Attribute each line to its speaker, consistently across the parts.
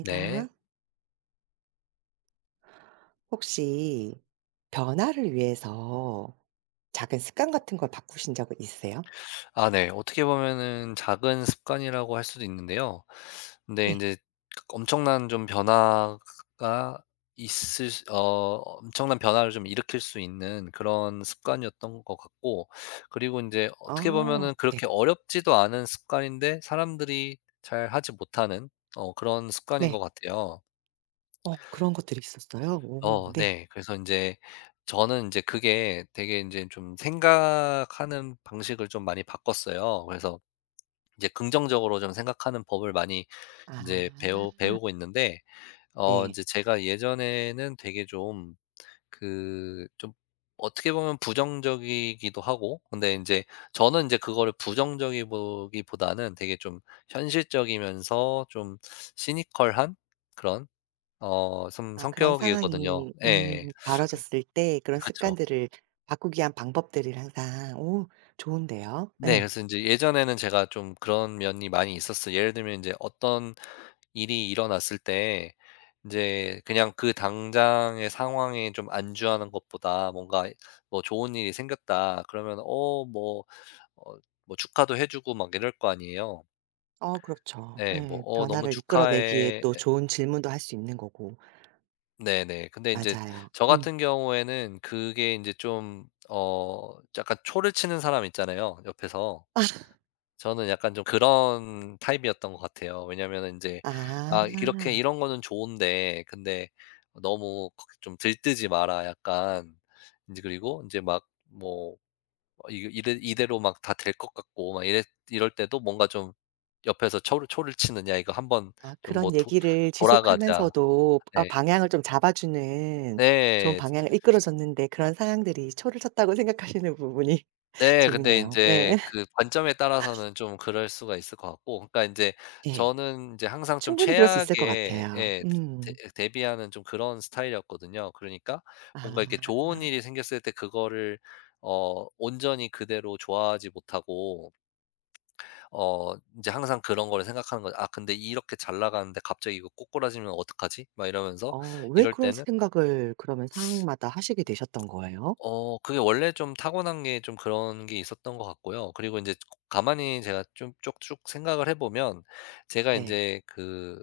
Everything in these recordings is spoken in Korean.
Speaker 1: 네.
Speaker 2: 혹시 변화를 위해서 작은 습관 같은 걸 바꾸신 적은 있으세요?
Speaker 1: 아, 네. 어떻게 보면은 작은 습관이라고 할 수도 있는데요. 근데
Speaker 2: 네.
Speaker 1: 인제 엄청난 좀 변화가 있을 수 어 엄청난 변화를 좀 일으킬 수 있는 그런 습관이었던 것 같고, 그리고 인제 어떻게
Speaker 2: 아
Speaker 1: 보면은
Speaker 2: 네.
Speaker 1: 그렇게 어렵지도 않은 습관인데 사람들이 잘 하지 못하는 그런 습관인
Speaker 2: 네.
Speaker 1: 것 같아요.
Speaker 2: 어 그런 것들이 있었어요? 오
Speaker 1: 어,
Speaker 2: 네.
Speaker 1: 네. 그래서 인제 저는 인제 그게 되게 인제 좀 생각하는 방식을 좀 많이 바꿨어요. 그래서 이제 긍정적으로 좀 생각하는 법을 많이 이제 배우
Speaker 2: 아
Speaker 1: 배우고 있는데, 어 이
Speaker 2: 네.
Speaker 1: 제 제가 예전에는 되게 좀, 그 좀 어떻게 보면 부정적이기도 하고, 근데 이제 저는 이제 그거를 부정적이 기보다는 되게 좀 현실적이면서 좀 시니컬한 그런, 어 좀
Speaker 2: 아 그런
Speaker 1: 성격이거든요.
Speaker 2: 상황이
Speaker 1: 예. 예. 그
Speaker 2: 벌어졌을 때 그런
Speaker 1: 그쵸.
Speaker 2: 습관들을 바꾸기 위한 방법들을 항상 오 좋은데요.
Speaker 1: 네.
Speaker 2: 네.
Speaker 1: 그래서 인제 예전에는 제가 좀 그런 면이 많이 있었어요. 예를 들면 인제 어떤 일이 일어났을 때 인제 그냥 그 당장의 상황에 좀 안주하는 것보다 뭔가, 뭐 "좋은 일이 생겼다." 그러면 어 뭐 축하도 해 주고 막 이럴 거 아니에요.
Speaker 2: 어 그렇죠.
Speaker 1: 예. 뭐
Speaker 2: 예.
Speaker 1: "어, 너무
Speaker 2: 변화를 이끌어 내기에
Speaker 1: 축하해."
Speaker 2: 또 좋은 질문도 할 수 있는 거고.
Speaker 1: 네네. 근데 인제
Speaker 2: 맞아요.
Speaker 1: 저
Speaker 2: 음.
Speaker 1: 같은 경우에는 그게 인제 좀 약간 초를 치는 사람 있잖아요, 옆에서. 저는 약간 좀 그런 타입이었던 것 같아요. 왜냐면은 이제,
Speaker 2: 아.
Speaker 1: 아 이렇게 이런 거는 좋은데 근데 너무 거 좀 들뜨지 마라, 약간. 이제 그리고 이제 막, 뭐, 어 이게 이대 로 막 다 될 것 같고 막 이래 이럴 때도 뭔가 좀 옆에서 초를 치느냐, 이거 한번
Speaker 2: 아
Speaker 1: 좀 뭐
Speaker 2: 그런 얘기를
Speaker 1: 돌아가자.
Speaker 2: 지속하면서도 아
Speaker 1: 네.
Speaker 2: 방향을 좀 잡아주는 좋은
Speaker 1: 네.
Speaker 2: 방향을 이끌어 줬는데 그런 상황들이 초를 쳤다고 생각하시는 부분이
Speaker 1: 네. 근데
Speaker 2: 재밌네요. 네.
Speaker 1: 인제 그 관점에 따라서는 좀 그럴 수가 있을 것 같고, 그러니까 인제
Speaker 2: 예.
Speaker 1: 저는 인제 항상 좀
Speaker 2: 충분히 그럴 수 있을 것
Speaker 1: 최악에,
Speaker 2: 같아요.
Speaker 1: 예 대
Speaker 2: 음.
Speaker 1: 대비하는 좀 그런 스타일이었거든요. 그러니까 뭔가 이렇게 좋은
Speaker 2: 아.
Speaker 1: 일이 생겼을 때 그거를 어 온전히 그대로 좋아하지 못하고, 어 인제 항상 그런 거를 생각하는 거죠. '아, 근데 이렇게 잘 나가는데 갑자기 이거 꼬꾸라지면 어떡하지?' 막 이러면서,
Speaker 2: 어 왜
Speaker 1: 이럴
Speaker 2: 그런
Speaker 1: 때는,
Speaker 2: 생각을 그러면 상황마다 하시게 되셨던 거예요?
Speaker 1: 그게 원래 좀 타고난 게 좀 그런 게 있었던 것 같고요. 그리고 이제 가만히 제가 좀 쭉쭉 생각을 해 보면, 제가 이
Speaker 2: 네.
Speaker 1: 제 그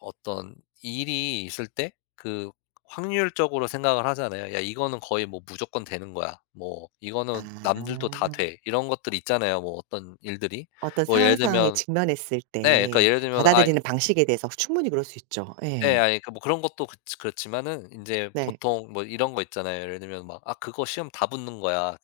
Speaker 1: 어떤 일이 있을 때 그 확률적으로 생각을 하잖아요. '야 이거는 거의 뭐 무조건 되는 거야.' 뭐 '이거는 남들도 다
Speaker 2: 아.
Speaker 1: 돼.' 이런 것들이 있잖아요, 뭐 어떤 일들이.
Speaker 2: 어떤
Speaker 1: 뭐 예를
Speaker 2: 상황에
Speaker 1: 들면,
Speaker 2: 직면했을
Speaker 1: 네 그러니까
Speaker 2: 때
Speaker 1: 예를 들면 '아.
Speaker 2: 받아들이는 방식에 대해서 충분히 그럴 수 있죠.
Speaker 1: 예.
Speaker 2: 예.
Speaker 1: 아니 그 뭐 그런 것도 그 그렇지만은 인제
Speaker 2: 네.
Speaker 1: 보통 뭐 이런 거 있잖아요. 예를 들면 막 "아 그거 시험 다 붙는 거야."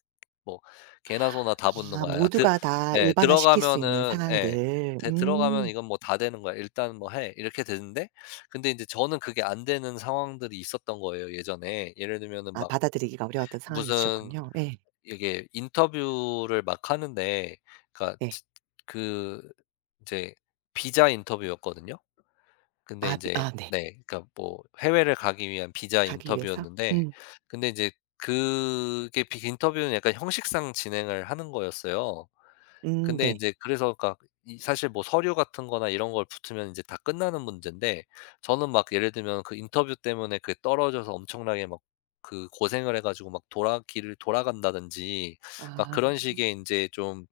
Speaker 1: 뭐 "개나 소나 다 붙는
Speaker 2: 아
Speaker 1: 거야." 야 드,
Speaker 2: 모두가 다
Speaker 1: 예.
Speaker 2: 일반화시킬 수 있는
Speaker 1: "들어가면은" 예.
Speaker 2: 상황들.
Speaker 1: "대 들어가면
Speaker 2: 음.
Speaker 1: 이건 뭐 다 되는 거야. 일단 뭐 해." 이렇게 되는데, 근데 인제 저는 그게 안 되는 상황들이 있었던 거예요, 예전에. 예를 들면은
Speaker 2: 아
Speaker 1: 막
Speaker 2: 받아들이기가 어려웠던 상황이
Speaker 1: 무슨,
Speaker 2: 있으셨군요. 예.
Speaker 1: 이게 인터뷰를 막 하는데, 그러니까
Speaker 2: 네.
Speaker 1: 지, 그 이제 비자 인터뷰였거든요. 근데
Speaker 2: 아 비 아
Speaker 1: 인제,
Speaker 2: 네.
Speaker 1: 네, 그러니까 뭐 해외를 가기 위한 비자
Speaker 2: 가기 위해서?
Speaker 1: 인터뷰였는데,
Speaker 2: 음.
Speaker 1: 근데 이제 그게 비 인터뷰는 약간 형식상 진행을 하는 거였어요. 근데
Speaker 2: 네.
Speaker 1: 인제 그래서 그러니까 이 사실 뭐 서류 같은 거나 이런 걸 붙으면 인제 다 끝나는 문제인데, 저는 막 예를 들면 그 인터뷰 때문에 그게 떨어져서 엄청나게 막 그 고생을 해 가지고 막 돌아 길을 돌아간다든지 막
Speaker 2: 아.
Speaker 1: 그런 식의 인제 좀,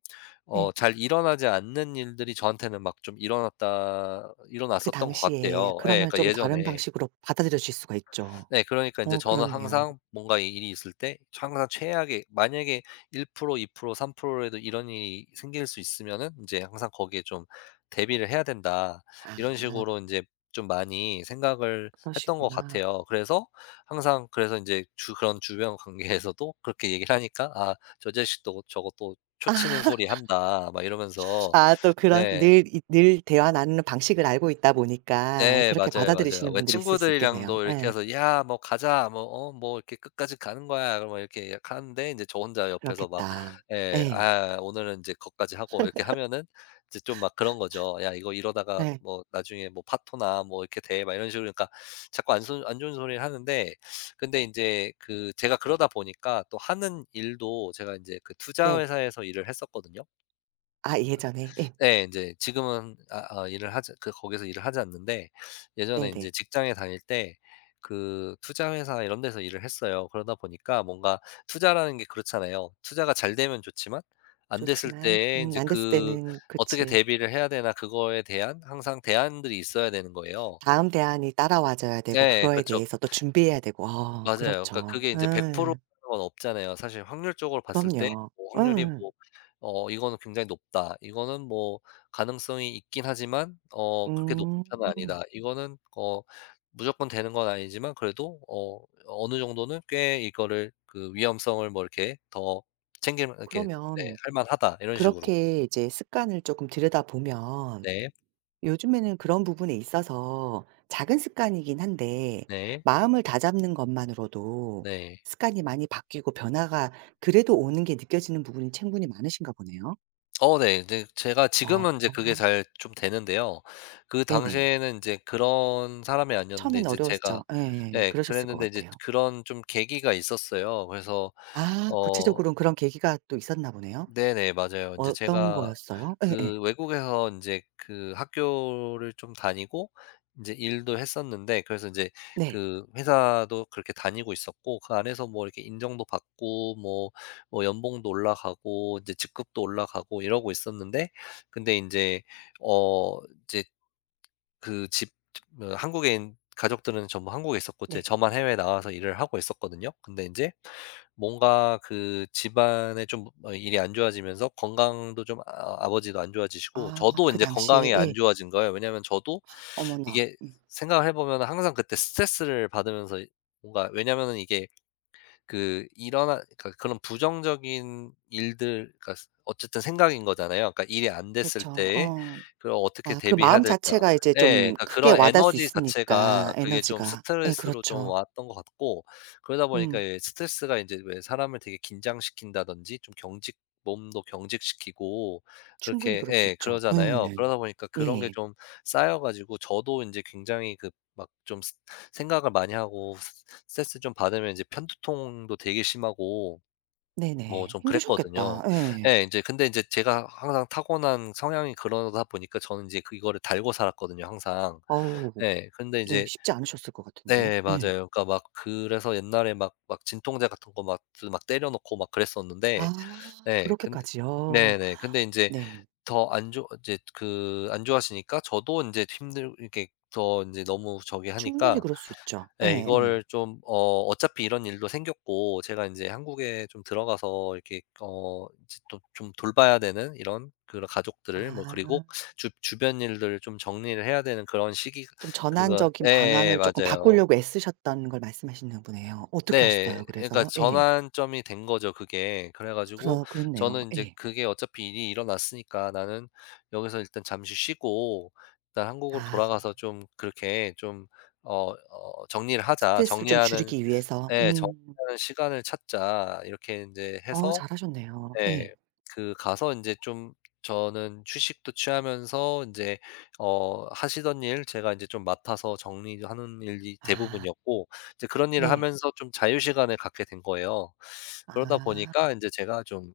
Speaker 1: 어
Speaker 2: 예.
Speaker 1: 잘 일어나지 않는 일들이 저한테는 막 좀 일어났다
Speaker 2: 그
Speaker 1: 일어났었던 것
Speaker 2: 당시에
Speaker 1: 같아요. 예.
Speaker 2: 그러면
Speaker 1: 그러니까
Speaker 2: 좀 다른
Speaker 1: 예전에.
Speaker 2: 방식으로 받아들여 질 수가 있죠.
Speaker 1: 네. 그러니까 인제
Speaker 2: 어
Speaker 1: 저는
Speaker 2: 그렇네요.
Speaker 1: 항상 뭔가 이 일이 있을 때 항상 최악의, 만약에 1% 2% 3% 라도 이런 일이 생길 수 있으면은 인제 항상 거기에 좀 '대비를 해야 된다.'
Speaker 2: 아
Speaker 1: 이런 식으로 인제 좀 많이 생각을 했던 것
Speaker 2: 그러시구나.
Speaker 1: 같아요. 그래서 항상, 그래서 인제 주 그런 주변 관계에서도 그렇게 얘기를 하니까 '아 저 자식도 저거 또 초치는 소리 한다.' 막 이러면서.
Speaker 2: 아 또 그런
Speaker 1: 네.
Speaker 2: 늘 대화 나누는 방식을 알고 있다 보니까
Speaker 1: 네.
Speaker 2: 그렇게
Speaker 1: 맞아요, 맞아요.
Speaker 2: 받아들이시는
Speaker 1: 왜
Speaker 2: 분들이 있을 수 있겠네요.
Speaker 1: 친구들이랑도 이렇게
Speaker 2: 예.
Speaker 1: 해서 "야 뭐 가자." 뭐 "어 뭐 이렇게 끝까지 가는 거야." 그러면 이렇게 약 하는데, 인제 저 혼자 옆에서 막
Speaker 2: 그렇겠다.
Speaker 1: 예
Speaker 2: 예.
Speaker 1: "아 오늘은 인제 거기까지 하고." 이렇게 하면은 이제 좀 막 그런 거죠. "야 이거 이러다가
Speaker 2: 예.
Speaker 1: 뭐 나중에 뭐 파토나 뭐 이렇게 돼." 막 이런 식으로, 그러니까 자꾸 안 좋은, 안 좋은 소리를 하는데. 근데 인제 그 제가 그러다 보니까 또 하는 일도, 제가 인제 그 투자
Speaker 2: 네.
Speaker 1: 회사에서 일을 했었거든요.
Speaker 2: 아 예전에. 예.
Speaker 1: 네. 인제 지금은, 아 어 일을 하지, 그 거기서 일을 하지 않는데, 예전에 인제
Speaker 2: 네네.
Speaker 1: 직장에 다닐 때 그 투자 회사 이런 데서 일을 했어요. 그러다 보니까 뭔가 투자라는 게 그렇잖아요. 투자가 잘 되면 좋지만 안 됐을
Speaker 2: 좋지만
Speaker 1: 때에 인제
Speaker 2: 안 됐을
Speaker 1: 그
Speaker 2: 때는
Speaker 1: 어떻게
Speaker 2: 그치.
Speaker 1: 대비를 해야 되나, 그거에 대한 항상 대안들이 있어야 되는 거예요.
Speaker 2: 다음 대안이 따라와 줘야 되고
Speaker 1: 네.
Speaker 2: 그거에
Speaker 1: 그쵸.
Speaker 2: 대해서 또 준비해야 되고. 어
Speaker 1: 맞아요. 그러니까
Speaker 2: 그렇죠.
Speaker 1: 그게 인제 100%
Speaker 2: 예.
Speaker 1: 라는 건 없잖아요. 사실 확률적으로 봤을 때
Speaker 2: 그럼요.
Speaker 1: 뭐 확률이
Speaker 2: 예.
Speaker 1: 뭐 어 이거는 굉장히 높다. 이거는 뭐 가능성이 있긴 하지만, 어 그렇게 높은 편은
Speaker 2: 음.
Speaker 1: 아니다. 이거는, 어 무조건 되는 건 아니지만 그래도 어 어느 정도는 꽤 이거를 그 위험성을 뭐 이렇게 더 챙기면 이렇게 네
Speaker 2: 그러면
Speaker 1: 할 만하다. 이런 식으로.
Speaker 2: 그렇게 이제 습관을 조금 들여다보면
Speaker 1: 네.
Speaker 2: 요즘에는 그런 부분에 있어서 작은 습관이긴 한데
Speaker 1: 네.
Speaker 2: 마음을 다잡는 것만으로도
Speaker 1: 네.
Speaker 2: 습관이 많이 바뀌고 변화가 그래도 오는 게 느껴지는 부분이 충분히 많으신가 보네요.
Speaker 1: 어, 네. 이제 제가
Speaker 2: 아,
Speaker 1: 지금은 인제 그게 잘 좀 되는데요. 그
Speaker 2: 네네.
Speaker 1: 당시에는 인제 그런 사람이 아니었는데,
Speaker 2: 처음엔
Speaker 1: 인제 제가
Speaker 2: 어려웠죠. 예.
Speaker 1: 예
Speaker 2: 그러셨을 것
Speaker 1: 그랬는데 이제
Speaker 2: 같아요.
Speaker 1: 그런 좀 계기가 있었어요. 그래서,
Speaker 2: 아
Speaker 1: 어
Speaker 2: 구체적으로는 그런 계기가 또 있었나 보네요.
Speaker 1: 네네. 맞아요. 인제
Speaker 2: 어떤
Speaker 1: 제가
Speaker 2: 거였어요? 예예.
Speaker 1: 그 외국에서 인제 그 학교를 좀 다니고 인제 일도 했었는데, 그래서 인제
Speaker 2: 네.
Speaker 1: 그 회사도 그렇게 다니고 있었고 그 안에서 뭐 이렇게 인정도 받고 뭐 뭐 연봉도 올라가고 인제 직급도 올라가고 이러고 있었는데, 근데 인제, 어 이제 그 집, 뭐 한국에 있는 가족들은 전부 한국에 있었고 이제
Speaker 2: 네.
Speaker 1: 저만 해외에 나와서 일을 하고 있었거든요. 근데 인제 뭔가 그 집안에 좀 어 일이 안 좋아지면서 건강도 좀, 아버지도 안 좋아지시고
Speaker 2: 아
Speaker 1: 저도
Speaker 2: 그
Speaker 1: 인제
Speaker 2: 당시에
Speaker 1: 건강이 안
Speaker 2: 예.
Speaker 1: 좋아진 거예요. 왜냐하면 저도
Speaker 2: 어머나.
Speaker 1: 이게 생각을 해 보면은 항상 그때 스트레스를 받으면서 이, 뭔가 왜냐하면은 이게 그 일어나, 그러니까 그런 부정적인 일들, 그러니까 어쨌든 생각인 거잖아요. 그러니까 일이 안 됐을
Speaker 2: 그렇죠.
Speaker 1: 때에
Speaker 2: 어.
Speaker 1: 그럼 어떻게
Speaker 2: 아 그
Speaker 1: 대비해야
Speaker 2: 마음
Speaker 1: 될까.
Speaker 2: 자체가 이제
Speaker 1: 예.
Speaker 2: 좀
Speaker 1: 그러니까
Speaker 2: 크게
Speaker 1: 그런
Speaker 2: 와 닿을 수
Speaker 1: 에너지
Speaker 2: 있으니까
Speaker 1: 자체가 그게 좀
Speaker 2: 에너지가. 예
Speaker 1: 스트레스로 좀
Speaker 2: 그렇죠.
Speaker 1: 왔던 것 같고, 그러다 보니까
Speaker 2: 음.
Speaker 1: 예 스트레스가 인제 왜 사람을 되게 긴장시킨다든지 좀 경직 몸도 경직시키고
Speaker 2: 충분히
Speaker 1: 그렇게
Speaker 2: 그럴 수
Speaker 1: 예
Speaker 2: 있죠.
Speaker 1: 그러잖아요.
Speaker 2: 예.
Speaker 1: 그러다 보니까 그런 게
Speaker 2: 예.
Speaker 1: 좀 쌓여 가지고 저도 인제 굉장히 그 막 좀 스, 생각을 많이 하고 스트레스 좀 받으면 이제 편두통도 되게 심하고 뭐
Speaker 2: 네네.
Speaker 1: 좀 그랬거든요.
Speaker 2: 힘드셨겠다. 예.
Speaker 1: 예 인제 근데 인제 제가 항상 타고난 성향이 그러다 보니까 저는 이제 그거를 달고 살았거든요, 항상.
Speaker 2: 어우
Speaker 1: 예. 근데 이
Speaker 2: 네
Speaker 1: 제
Speaker 2: 쉽지 않으셨을 것 같은데.
Speaker 1: 네
Speaker 2: 예.
Speaker 1: 맞아요. 그러니까 막 그래서 옛날에 막 막 진통제 같은 거 막 드 막 때려 놓고 막 그랬었는데,
Speaker 2: 아
Speaker 1: 예 근데,
Speaker 2: 그렇게까지요.
Speaker 1: 네네. 근데 인제
Speaker 2: 네.
Speaker 1: 더 안 좋아지니까 저도 인제 힘들, 이렇게 더 인제 너무 저기
Speaker 2: 충분히
Speaker 1: 하니까,
Speaker 2: 그럴 수 있죠.
Speaker 1: 예
Speaker 2: 예예.
Speaker 1: 이거를 좀, 어 어차피 이런 일도 생겼고 제가 이제 한국에 좀 들어가서 이렇게 어 이제 또 좀 돌봐야 되는 이런 그런 가족들을 뭐 그리고
Speaker 2: 아
Speaker 1: 주 주변 일들을 좀 정리를 해야 되는 그런 시기,
Speaker 2: 좀
Speaker 1: 그거
Speaker 2: 전환적인
Speaker 1: 예 예,
Speaker 2: 방향을 쪼끔
Speaker 1: 맞아요.
Speaker 2: 바꾸려고 애쓰셨던 걸 말씀하시는 거네요. 어떻게
Speaker 1: 네.
Speaker 2: 하셨어요
Speaker 1: 그러니까
Speaker 2: 그래서? 예.
Speaker 1: 전환점이 된 거죠, 그게. 그래 가지고
Speaker 2: 그러 그렇네요.
Speaker 1: 저는 이제
Speaker 2: 예.
Speaker 1: 그게 어차피 일이 일어났으니까 '나는 여기서 일단 잠시 쉬고 일단 한국으로
Speaker 2: 아
Speaker 1: 돌아가서 좀 그렇게 좀 어, 어 정리를 하자.'
Speaker 2: 스트레스를 좀
Speaker 1: 정리하는,
Speaker 2: 줄이기 위해서.
Speaker 1: 예.
Speaker 2: 음.
Speaker 1: '정비하는 시간을 찾자.' 이렇게 인제
Speaker 2: 어
Speaker 1: 해서
Speaker 2: 잘하셨네요.
Speaker 1: 예.
Speaker 2: 예.
Speaker 1: 그 가서 인제 좀 저는 휴식도 취하면서 인제, 어 하시던 일 제가 인제 좀 맡아서 정리하는 일이
Speaker 2: 아
Speaker 1: 대부분이었고, 이제 그런 일을
Speaker 2: 네.
Speaker 1: 하면서 좀 자유 시간을 갖게 된 거예요. 그러다
Speaker 2: 아
Speaker 1: 보니까 인제 제가 좀,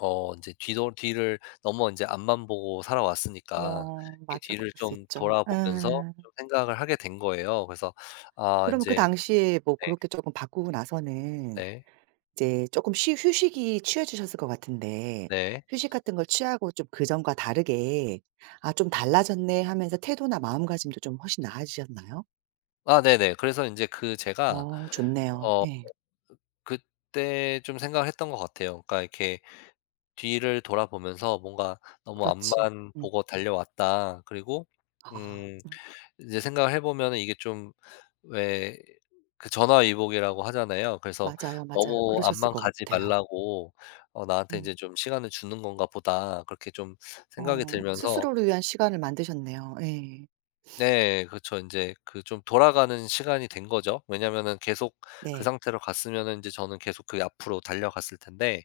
Speaker 1: 어 인제 뒤도 뒤를 너무 인제 앞만 보고 살아왔으니까
Speaker 2: 어
Speaker 1: 이
Speaker 2: 맞아.
Speaker 1: 뒤를
Speaker 2: 그럴 수
Speaker 1: 좀
Speaker 2: 있죠.
Speaker 1: 돌아보면서
Speaker 2: 예.
Speaker 1: 좀 생각을 하게 된 거예요. 그래서 아
Speaker 2: 그러면 그
Speaker 1: 인제.
Speaker 2: 당시에 뭐
Speaker 1: 네.
Speaker 2: 그렇게 쪼끔 바꾸고 나서는
Speaker 1: 네.
Speaker 2: 이제 조금 쉬 휴식이 취해 주셨을 것 같은데
Speaker 1: 네.
Speaker 2: 휴식 같은 걸 취하고 좀 그전과 다르게 '아 좀 달라졌네.' 하면서 태도나 마음가짐도 좀 훨씬 나아지셨나요?
Speaker 1: 아 네네. 그래서 인제 그 제가
Speaker 2: 어 좋네요.
Speaker 1: 어
Speaker 2: 예.
Speaker 1: 그때 좀 생각을 했던 것 같아요. 그러니까 이렇게 뒤를 돌아보면서 뭔가 '너무
Speaker 2: 그렇지.
Speaker 1: 앞만
Speaker 2: 음.
Speaker 1: 보고 달려왔다.' 그리고
Speaker 2: 아
Speaker 1: 음 이제 생각을 해 보면은 이게 좀, 왜 그 전화위복이라고 하잖아요. 그래서
Speaker 2: 맞아요, 맞아요.
Speaker 1: '너무
Speaker 2: 그러셨을
Speaker 1: 앞만
Speaker 2: 것
Speaker 1: 가지
Speaker 2: 같아요.
Speaker 1: 말라고 어 나한테
Speaker 2: 음.
Speaker 1: 인제 좀 시간을 주는 건가 보다.' 그렇게 좀 생각이
Speaker 2: 어
Speaker 1: 들면서.
Speaker 2: 스스로를 위한 시간을 만드셨네요. 예.
Speaker 1: 네. 그렇죠. 인제 그 좀 돌아가는 시간이 된 거죠. 왜냐면은 계속 그
Speaker 2: 네.
Speaker 1: 상태로 갔으면은 인제 저는 계속 그 앞으로 달려갔을 텐데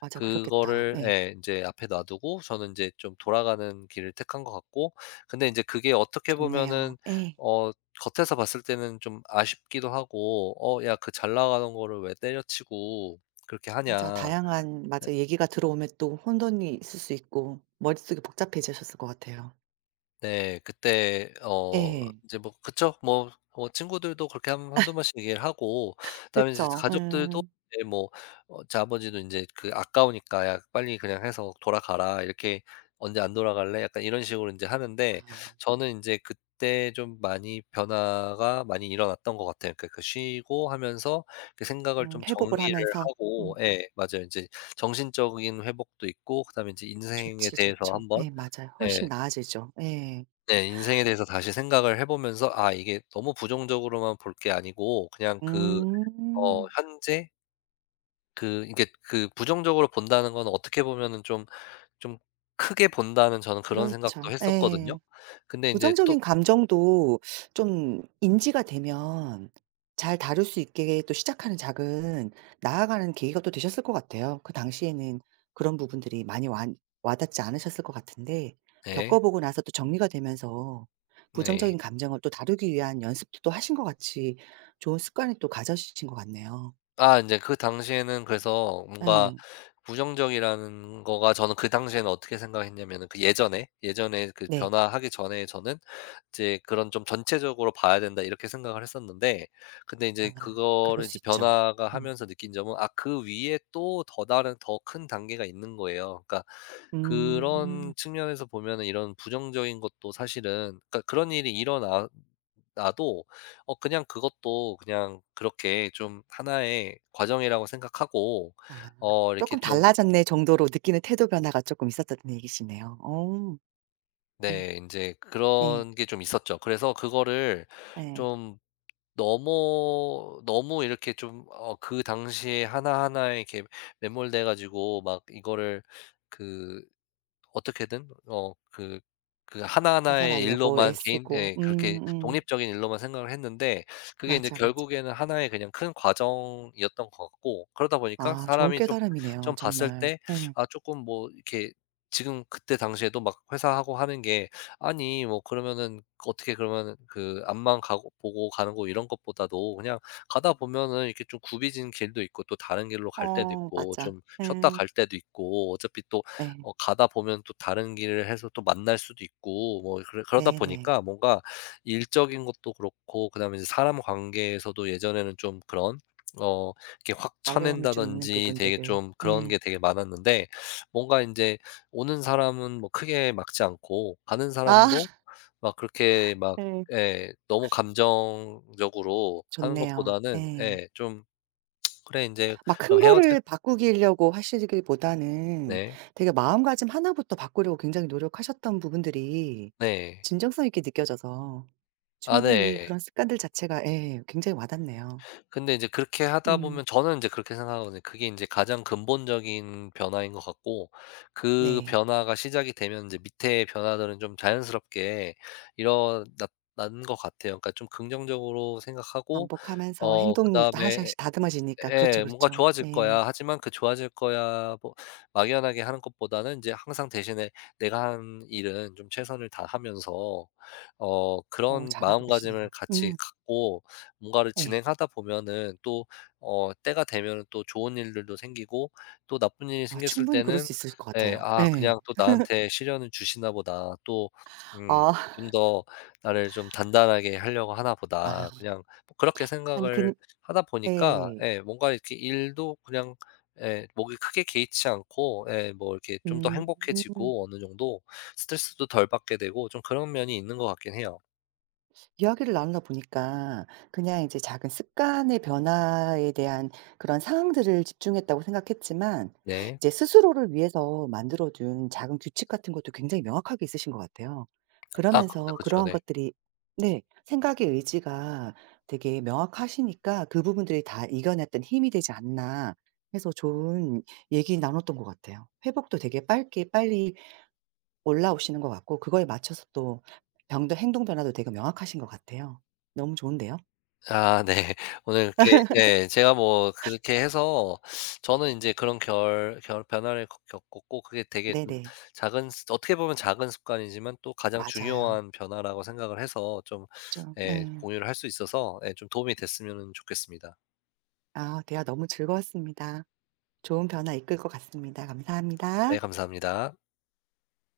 Speaker 2: 맞아 그렇겠다.
Speaker 1: 그거를
Speaker 2: 예.
Speaker 1: 예 인제 앞에 놔두고 저는 인제 좀 돌아가는 길을 택한 것 같고, 근데 인제 그게 어떻게
Speaker 2: 좋네요.
Speaker 1: 보면은,
Speaker 2: 예.
Speaker 1: 어 겉에서 봤을 때는 좀 아쉽기도 하고 '어 야 그 잘 나가던 거를 왜 때려치고 그렇게
Speaker 2: 맞아.
Speaker 1: 하냐.'
Speaker 2: 다양한 맞아 얘기가 들어오면 또 혼돈이 있을 수 있고 머릿속이 복잡해지셨을 것 같아요.
Speaker 1: 네. 그때 어
Speaker 2: 예.
Speaker 1: 이제 뭐 그쵸. 뭐 뭐 친구들도 그렇게 한두2 번씩 얘기를 하고 그다음에 이제
Speaker 2: 그쵸.
Speaker 1: 가족들도,
Speaker 2: 음.
Speaker 1: 이제 뭐, 어 제 아버지도 인제 그 아까우니까 "야 빨리 그냥 해서 돌아가라. 이렇게 언제 안 돌아갈래?" 약간 이런 식으로 인제 하는데,
Speaker 2: 아.
Speaker 1: 저는 인제 그때 좀 많이 변화가 많이 일어났던 것 같아요. 그러니까 그 쉬고 하면서 그 생각을 좀
Speaker 2: 회복을
Speaker 1: 정리를
Speaker 2: 하면서. 음.
Speaker 1: 하고, 예 맞아요. 인제 정신적인 회복도 있고 그다음에 인제 인생에
Speaker 2: 좋지,
Speaker 1: 대해서
Speaker 2: 좋죠.
Speaker 1: 한번,
Speaker 2: 예 맞아요. 훨씬
Speaker 1: 예.
Speaker 2: 나아지죠. 예.
Speaker 1: 네. 인생에 대해서 다시 생각을 해 보면서 '아 이게 너무 부정적으로만 볼 게 아니고 그냥 그, 어
Speaker 2: 음.
Speaker 1: 현재 그 이게 그 부정적으로 본다는 건 어떻게 보면은 좀, 좀 크게 본다.'는 저는 그런 생각도
Speaker 2: 그렇죠.
Speaker 1: 했었거든요.
Speaker 2: 예.
Speaker 1: 근데 인제 또.
Speaker 2: 부정적인 감정도 좀 인지가 되면 잘 다룰 수 있게 또 시작하는 작은 나아가는 계기가 또 되셨을 것 같아요. 그 당시에는 그런 부분들이 많이 와 와닿지 않으셨을 것 같은데
Speaker 1: 네.
Speaker 2: 겪어보고 나서 또 정리가 되면서
Speaker 1: 네.
Speaker 2: 부정적인 감정을 또 다루기 위한 연습도 또 하신 것 같이 좋은 습관을 또 가져신 것 같네요.
Speaker 1: 아 이제 그 당시에는 그래서 뭔가
Speaker 2: 네,
Speaker 1: 부정적이라는 거가 저는 그 당시에는 어떻게 생각했냐면은 그 예전에, 예전에 그
Speaker 2: 네.
Speaker 1: 변화하기 전에 저는 이제 '그런 좀 전체적으로 봐야 된다.' 이렇게 생각을 했었는데, 근데 이제
Speaker 2: 아 그럴
Speaker 1: 그거를
Speaker 2: 수
Speaker 1: 이제
Speaker 2: 있죠.
Speaker 1: 변화가
Speaker 2: 음.
Speaker 1: 하면서 느낀 점은 아 그 위에 또 더 다른 더 큰 단계가 있는 거예요. 그러니까
Speaker 2: 음.
Speaker 1: 그런 측면에서 보면은 이런 부정적인 것도 사실은 그러니까 그런 일이 일어나 나도 어 그냥 그것도 그냥 그렇게 좀 하나의 과정이라고 생각하고,
Speaker 2: 아.
Speaker 1: 어 이렇게
Speaker 2: 조금
Speaker 1: 좀.
Speaker 2: 달라졌네." 정도로 느끼는 태도 변화가 조금 있었다는 얘기시네요. 어. 음.
Speaker 1: 네 인제
Speaker 2: 예.
Speaker 1: 그런 게 좀 있었죠. 그래서 그거를
Speaker 2: 예.
Speaker 1: 좀, 너무, 너무 이렇게 좀 어 그 당시에 하나하나에 이렇게 매몰돼 가지고 막 이거를 그 어떻게든 어 그, 그 하나하나의
Speaker 2: 벗어나려고
Speaker 1: 일로만 개인
Speaker 2: 애쓰고.
Speaker 1: 예 그렇게
Speaker 2: 음.
Speaker 1: 독립적인 일로만 생각을 했는데, 그게 인제
Speaker 2: 맞아, 맞아.
Speaker 1: 결국에는 하나의 그냥 큰 과정이었던 것 같고, 그러다 보니까
Speaker 2: 아 좋은
Speaker 1: 사람이 좀,
Speaker 2: 깨달음이네요
Speaker 1: 좀 봤을
Speaker 2: 정말.
Speaker 1: 때
Speaker 2: 예.
Speaker 1: 아 쪼끔 뭐 이렇게, 지금 그때 당시에도 막 회사하고 하는 게 '아니 뭐 그러면은 어떻게 그러면은 그 앞만 가고 보고 가는 거 이런 것보다도 그냥 가다 보면은 이렇게 좀 굽이진 길도 있고 또 다른 길로 갈 때도
Speaker 2: 어
Speaker 1: 있고
Speaker 2: 맞아.
Speaker 1: 좀 쉬었다
Speaker 2: 예.
Speaker 1: 갈 때도 있고 어차피 또
Speaker 2: 예.
Speaker 1: 어 가다 보면 또 다른 길을 해서 또 만날 수도 있고 뭐 그러다
Speaker 2: 네네.
Speaker 1: 보니까 뭔가 일적인 것도 그렇고 그다음에 이제 사람 관계에서도 예전에는 좀 그런, 어 이렇게 확
Speaker 2: 어려움이 좀 있는
Speaker 1: 쳐낸다든지 되게
Speaker 2: 부분들을
Speaker 1: 좀 그런 게
Speaker 2: 예.
Speaker 1: 되게 많았는데, 뭔가 이제 오는 사람은 뭐 크게 막지 않고 가는
Speaker 2: 아
Speaker 1: 사람도 막 그렇게 막
Speaker 2: 예.
Speaker 1: 예 너무 감정적으로 하는
Speaker 2: 좋네요.
Speaker 1: 것보다는
Speaker 2: 예.
Speaker 1: 예 좀 '그래 이제
Speaker 2: 막 큰
Speaker 1: 그럼 헤어질'
Speaker 2: 거를 바꾸기려고 하시기보다는
Speaker 1: 네.
Speaker 2: 되게 마음가짐 하나부터 바꾸려고 굉장히 노력하셨던 부분들이
Speaker 1: 네.
Speaker 2: 진정성 있게 느껴져서
Speaker 1: 아,
Speaker 2: 충분히
Speaker 1: 네.
Speaker 2: 그런 습관들 자체가 예 굉장히 와닿네요.
Speaker 1: 근데 이제 그렇게 하다
Speaker 2: 음
Speaker 1: 보면 저는 이제 그렇게 생각하거든요. 그게 이제 가장 근본적인 변화인 것 같고, 그
Speaker 2: 네.
Speaker 1: 변화가 시작이 되면 이제 밑에 변화들은 좀 자연스럽게 일어난 것 같아요. 그러니까 좀 긍정적으로 생각하고
Speaker 2: 반복하면서
Speaker 1: 어
Speaker 2: 행동이 또 하나씩
Speaker 1: 그다음에
Speaker 2: 하나씩 다듬어지니까 그렇죠,
Speaker 1: 예. 뭔가
Speaker 2: 그렇죠.
Speaker 1: 좋아질
Speaker 2: 예.
Speaker 1: 거야. 하지만 그 좋아질 거야 뭐 막연하게 하는 것보다는 이제 항상 대신에 내가 한 일은 좀 최선을 다하면서 어
Speaker 2: 어
Speaker 1: 그런
Speaker 2: 잘하고 계시네요.
Speaker 1: 마음가짐을 같이
Speaker 2: 음
Speaker 1: 갖고 뭔가를
Speaker 2: 예.
Speaker 1: 진행하다 보면은 또 어 때가 되면은 또 좋은 일들도 생기고 또 나쁜 일이
Speaker 2: 아
Speaker 1: 생겼을
Speaker 2: 충분히 그럴
Speaker 1: 때는
Speaker 2: 수 있을 것
Speaker 1: 예
Speaker 2: 같아요.
Speaker 1: '아
Speaker 2: 예.
Speaker 1: 그냥 또 나한테 시련을 주시나 보다. 또 음
Speaker 2: 아.
Speaker 1: 좀 더 나를 좀 단단하게 하려고 하나 보다.'
Speaker 2: 아
Speaker 1: 그냥 뭐 그렇게
Speaker 2: 아니 그
Speaker 1: 생각을 하다 보니까
Speaker 2: 네 예.
Speaker 1: 예 뭔가 이렇게 일도 그냥 예 목이 크게 개의치 않고 예 뭐 이렇게 좀 더
Speaker 2: 음.
Speaker 1: 행복해지고 어느 정도 스트레스도 덜 받게 되고 좀 그런 면이 있는 것 같긴 해요.
Speaker 2: 이야기를 나누다 보니까 그냥 이제 작은 습관의 변화에 대한 그런 상황들을 집중했다고 생각했지만
Speaker 1: 네.
Speaker 2: 이제 스스로를 위해서 만들어 둔 작은 규칙 같은 것도 굉장히 명확하게 있으신 것 같아요.
Speaker 1: 아 그-,
Speaker 2: 그러면서
Speaker 1: 그쵸.
Speaker 2: 그러한
Speaker 1: 네.
Speaker 2: 것들이 네, 생각의 의지가 되게 명확하시니까 그 부분들이 다 이겨냈던 힘이 되지 않나 해서 좋은 얘기 나눴던 것 같아요. 회복도 되게 빨리 빨리 올라오시는 것 같고 그거에 맞춰서 또 병도 행동 변화도 되게 명확하신 것 같아요. 너무 좋은데요?
Speaker 1: 아 네. 오늘 이렇게 네 제가 뭐 그렇게 해서 저는 이제 그런 결 변화를 겪 겪었고 그게 되게 좀
Speaker 2: 네네.
Speaker 1: 작은 습 어떻게 보면 작은 습관이지만 또 가장
Speaker 2: 맞아요.
Speaker 1: 중요한 변화라고 생각을 해서 좀
Speaker 2: 그죠.
Speaker 1: 예
Speaker 2: 예.
Speaker 1: 공유를 할 수 있어서 예 좀 도움이 됐으면 좋겠습니다.
Speaker 2: 아 대화 너무 즐거웠습니다. 좋은 변화 이끌 것 같습니다.
Speaker 1: 네
Speaker 2: 감사합니다.
Speaker 1: 감사합니다.